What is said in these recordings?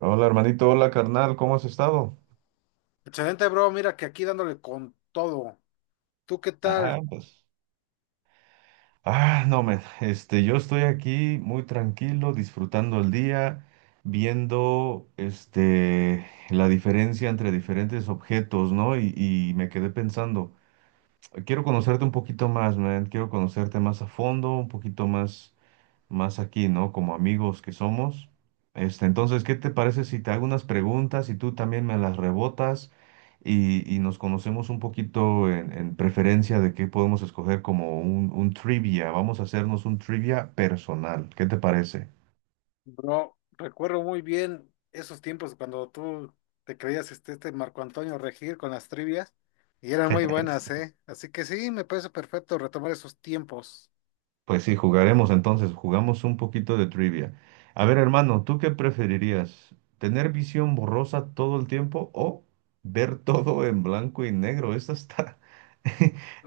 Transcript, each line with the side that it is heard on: right: Hola hermanito, hola carnal, ¿cómo has estado?
left: Excelente, bro. Mira que aquí dándole con todo. ¿Tú qué
right: Ah,
left: tal,
right: pues, Ah, no, men, este, Yo estoy aquí muy tranquilo, disfrutando el día, viendo, la diferencia entre diferentes objetos, ¿no? Y me quedé pensando, quiero conocerte un poquito más, man, quiero conocerte más a fondo, un poquito más. Más aquí, ¿no? Como amigos que somos. Entonces, ¿qué te parece si te hago unas preguntas y tú también me las rebotas y nos conocemos un poquito en preferencia de qué podemos escoger como un trivia? Vamos a hacernos un trivia personal. ¿Qué te parece?
left: bro? Recuerdo muy bien esos tiempos cuando tú te creías este Marco Antonio Regir con las trivias y eran muy buenas, ¿eh? Así que sí, me parece perfecto retomar esos tiempos.
right: Pues sí, jugaremos entonces, jugamos un poquito de trivia. A ver, hermano, ¿tú qué preferirías? ¿Tener visión borrosa todo el tiempo o ver todo en blanco y negro? Esta está...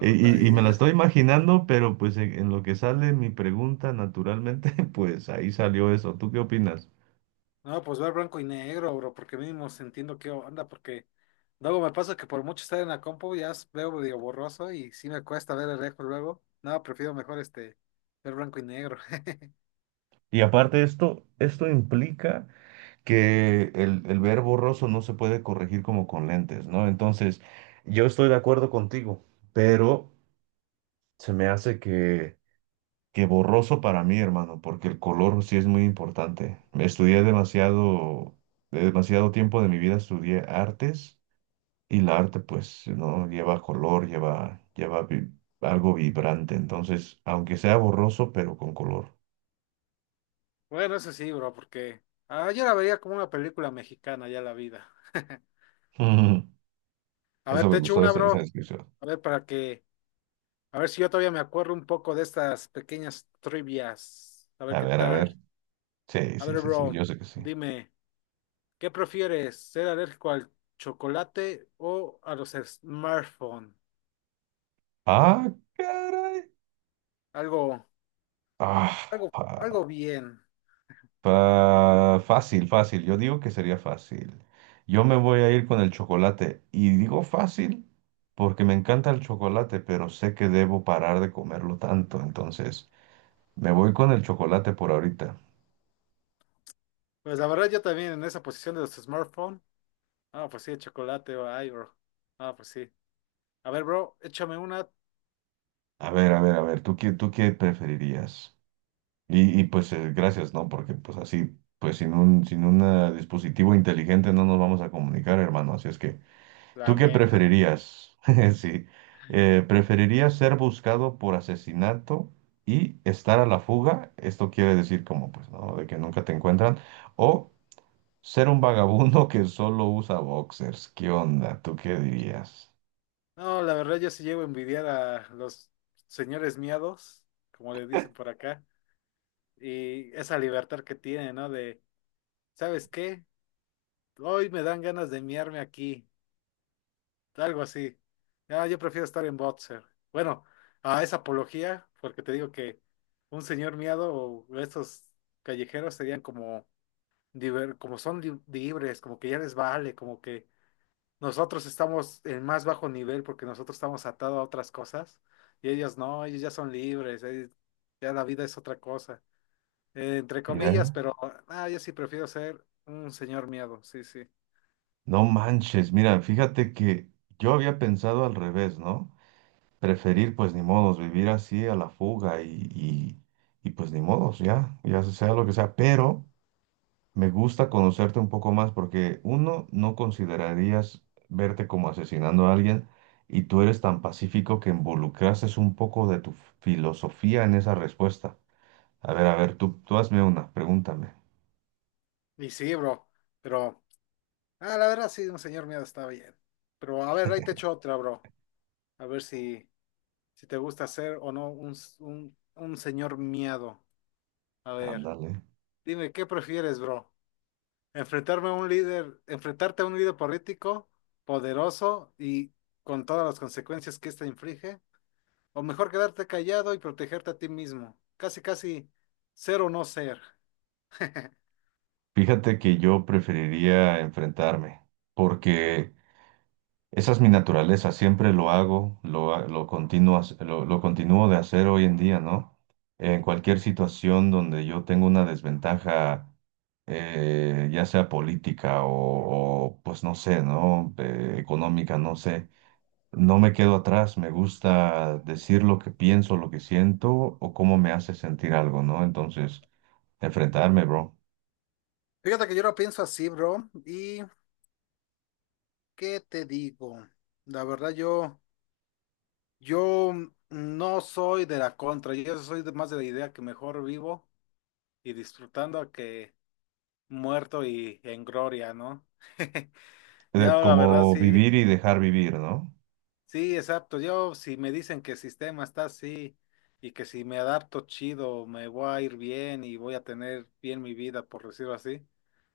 right: Y, y- y me la
left: vida.
right: estoy imaginando, pero pues en lo que sale mi pregunta, naturalmente, pues ahí salió eso. ¿Tú qué opinas?
left: No, pues ver blanco y negro, bro, porque mínimo entiendo qué onda, porque luego me pasa que por mucho estar en la compu ya veo medio borroso y sí me cuesta ver el lejos luego. No, prefiero mejor este ver blanco y negro.
right: Y aparte esto, esto implica que el ver borroso no se puede corregir como con lentes, ¿no? Entonces, yo estoy de acuerdo contigo, pero... Se me hace que borroso para mí, hermano, porque el color sí es muy importante. Estudié demasiado, demasiado tiempo de mi vida estudié artes y la arte pues no lleva color, lleva algo vibrante. Entonces, aunque sea borroso, pero con color.
left: Bueno, eso sí, bro, porque yo la vería como una película mexicana ya la vida. A
right: Eso
left: ver,
right: me
left: te echo
right: gustó
left: una,
right: esa
left: bro.
right: descripción.
left: A ver, a ver si yo todavía me acuerdo un poco de estas pequeñas trivias. A ver
right: A
left: qué
right: ver, a ver.
left: tal.
right: Sí,
left: A
right: sí,
left: ver,
right: sí, sí,
left: bro,
right: yo sé que sí.
left: dime, ¿qué prefieres? ¿Ser alérgico al chocolate o a los smartphones?
right: Ah, caray.
left: Algo,
right: Ah,
left: algo bien.
right: Fácil, fácil. Yo digo que sería fácil. Yo me voy a ir con el chocolate. Y digo fácil porque me encanta el chocolate, pero sé que debo parar de comerlo tanto. Entonces, me voy con el chocolate por ahorita.
left: Pues la verdad, yo también en esa posición de los smartphones. Ah, pues sí, el chocolate, ay, bro. Ah, pues sí. A ver, bro, échame una,
right: A ver, a ver, a ver, tú qué preferirías? Gracias, ¿no? Porque pues así, pues sin un dispositivo inteligente no nos vamos a comunicar, hermano. Así es que ¿tú
left: la
right: qué
left: neta.
right: preferirías? Sí. ¿Preferirías ser buscado por asesinato y estar a la fuga? Esto quiere decir como, pues, ¿no? De que nunca te encuentran. O ser un vagabundo que solo usa boxers. ¿Qué onda? ¿Tú qué dirías?
left: No, la verdad yo sí llevo a envidiar a los señores miados, como le dicen por acá, y esa libertad que tienen, ¿no? De, ¿sabes qué? Hoy me dan ganas de miarme aquí, algo así. Ah, yo prefiero estar en boxer. Bueno, a esa apología, porque te digo que un señor miado o estos callejeros serían como, como son libres, como que ya les vale, como que nosotros estamos en más bajo nivel porque nosotros estamos atados a otras cosas y ellos no, ellos ya son libres, ya la vida es otra cosa, entre comillas,
right: Mira,
left: pero yo sí prefiero ser un señor miedo, sí, sí.
right: no manches. Mira, fíjate que yo había pensado al revés, ¿no? Preferir, pues, ni modos, vivir así a la fuga y pues, ni modos, ya, ya sea lo que sea. Pero... Me gusta conocerte un poco más porque uno, no considerarías verte como asesinando a alguien y tú eres tan pacífico que involucraste un poco de tu filosofía en esa respuesta. A ver, tú hazme una, pregúntame.
left: Y sí, bro, pero la verdad sí, un señor miedo está bien. Pero a ver, ahí te echo otra, bro, a ver si, si te gusta ser o no un señor miedo. A ver,
right: Ándale.
left: dime, ¿qué prefieres, bro? Enfrentarme a un líder, enfrentarte a un líder político poderoso y con todas las consecuencias que ésta inflige, o mejor quedarte callado y protegerte a ti mismo. Casi, casi ser o no ser.
right: Fíjate que yo preferiría enfrentarme porque esa es mi naturaleza, siempre lo hago, lo continúo de hacer hoy en día, ¿no? En cualquier situación donde yo tengo una desventaja, ya sea política pues no sé, ¿no? Económica, no sé, no me quedo atrás, me gusta decir lo que pienso, lo que siento o cómo me hace sentir algo, ¿no? Entonces, enfrentarme, bro.
left: Fíjate que yo lo pienso así, bro. ¿Y qué te digo? La verdad, yo no soy de la contra, yo soy más de la idea que mejor vivo y disfrutando que muerto y en gloria, ¿no? Ya la verdad
right: Como
left: sí,
right: vivir y dejar vivir, ¿no?
left: sí, exacto. Yo, si me dicen que el sistema está así y que si me adapto chido, me voy a ir bien y voy a tener bien mi vida, por decirlo así,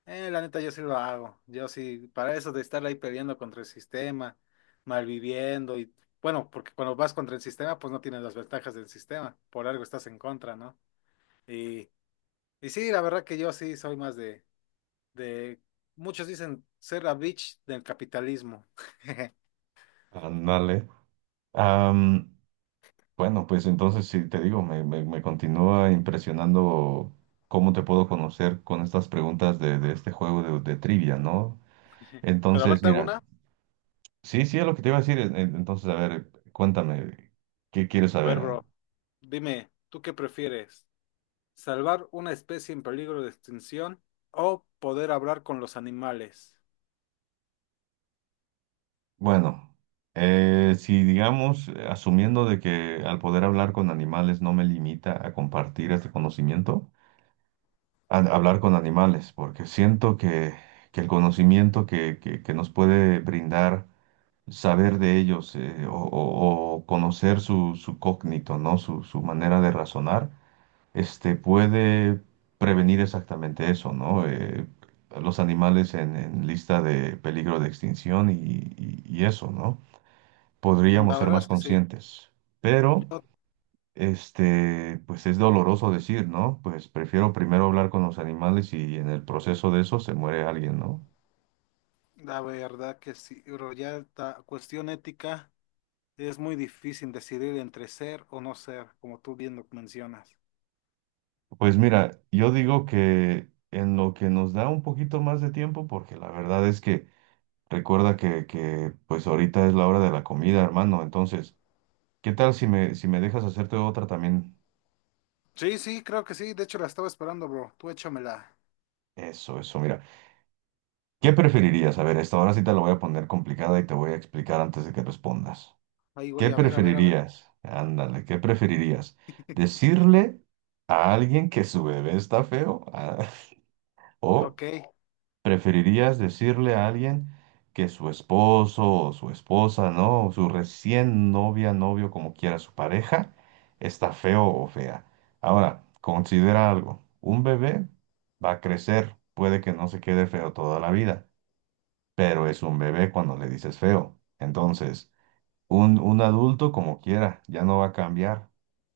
left: la neta yo sí lo hago. Yo sí, para eso de estar ahí peleando contra el sistema, malviviendo y bueno, porque cuando vas contra el sistema, pues no tienes las ventajas del sistema, por algo estás en contra, ¿no? Y, y sí, la verdad que yo sí soy más de, muchos dicen ser la bitch del capitalismo.
right: Ándale. Bueno, pues entonces sí, te digo, me continúa impresionando cómo te puedo conocer con estas preguntas de este juego de trivia, ¿no?
left: Pero a ver,
right: Entonces,
left: te hago
right: mira,
left: una.
right: sí, sí, es lo que te iba a decir. Entonces, a ver, cuéntame, ¿qué quieres
left: A ver,
right: saber?
left: bro, dime, ¿tú qué prefieres? ¿Salvar una especie en peligro de extinción o poder hablar con los animales?
right: Bueno, si digamos, asumiendo de que al poder hablar con animales no me limita a compartir este conocimiento, hablar con animales, porque siento que el conocimiento que nos puede brindar saber de ellos o conocer su cógnito, ¿no? Su manera de razonar, puede prevenir exactamente eso, ¿no? Los animales en lista de peligro de extinción y eso, ¿no? Podríamos
left: La
right: ser
left: verdad
right: más
left: es que sí.
right: conscientes, pero,
left: Yo,
right: pues es doloroso decir, ¿no? Pues prefiero primero hablar con los animales y en el proceso de eso se muere alguien, ¿no?
left: la verdad que sí, bro, ya esta cuestión ética es muy difícil decidir entre ser o no ser, como tú bien lo mencionas.
right: Pues mira, yo digo que en lo que nos da un poquito más de tiempo, porque la verdad es que recuerda que pues ahorita es la hora de la comida, hermano. Entonces, ¿qué tal si me dejas hacerte otra también?
left: Sí, sí, creo que sí. De hecho, la estaba esperando, bro. Tú échamela.
right: Eso, mira. ¿Qué preferirías? A ver, esta ahora sí te la voy a poner complicada y te voy a explicar antes de que respondas.
left: Ahí,
right: ¿Qué
left: güey, a ver, a ver, a ver.
right: preferirías? Ándale, ¿qué preferirías? ¿Decirle a alguien que su bebé está feo? ¿O
left: Ok.
right: ¿preferirías decirle a alguien que su esposo o su esposa, ¿no? O su recién novia, novio, como quiera su pareja, está feo o fea? Ahora, considera algo. Un bebé va a crecer, puede que no se quede feo toda la vida, pero es un bebé cuando le dices feo. Entonces, un adulto como quiera, ya no va a cambiar.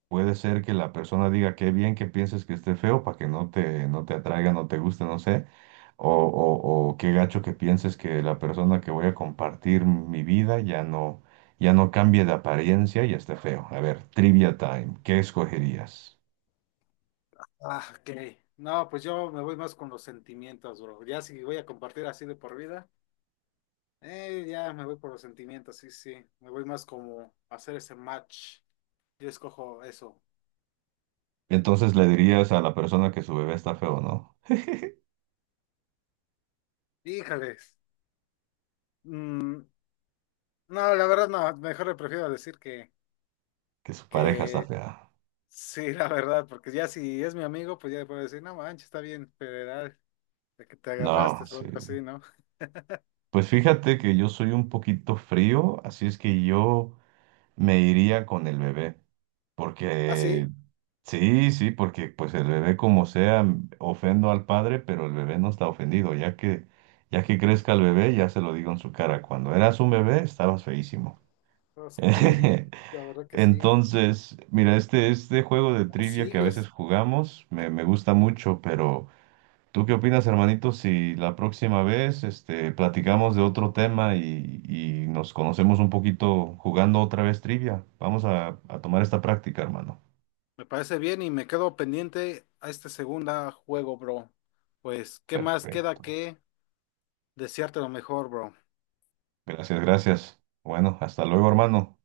right: Puede ser que la persona diga qué bien que pienses que esté feo para que no te atraiga, no te guste, no sé. O qué gacho que pienses que la persona que voy a compartir mi vida ya no cambie de apariencia y esté feo. A ver, trivia time, ¿qué escogerías?
left: Ah, ok. No, pues yo me voy más con los sentimientos, bro. Ya si voy a compartir así de por vida. Ya me voy por los sentimientos, sí, sí. Me voy más como a hacer ese match. Yo escojo eso.
right: Entonces le dirías a la persona que su bebé está feo, ¿no?
left: Híjales. Mm, no, la verdad no. Mejor le prefiero decir
right: Que su pareja está
left: que
right: fea.
left: sí, la verdad, porque ya si es mi amigo, pues ya le puedo decir, no manches, está bien, federal, de que te
right: No,
left: agarraste o
right: sí.
left: algo así, ¿no?
right: Pues fíjate que yo soy un poquito frío, así es que yo me iría con el bebé.
left: Ah,
right: Porque,
left: sí.
right: sí, sí, porque pues el bebé como sea, ofendo al padre, pero el bebé no está ofendido, ya que crezca el bebé, ya se lo digo en su cara, cuando eras un bebé estabas feísimo.
left: Los culeritos, la verdad que sí.
right: Entonces, mira, este juego de
left: O
right: trivia que a
left: sigues.
right: veces jugamos me gusta mucho, pero ¿tú qué opinas, hermanito, si la próxima vez platicamos de otro tema y nos conocemos un poquito jugando otra vez trivia? Vamos a tomar esta práctica, hermano.
left: Me parece bien y me quedo pendiente a este segundo juego, bro. Pues, ¿qué más queda
right: Perfecto.
left: que desearte lo mejor, bro?
right: Gracias, gracias. Bueno, hasta luego, hermano.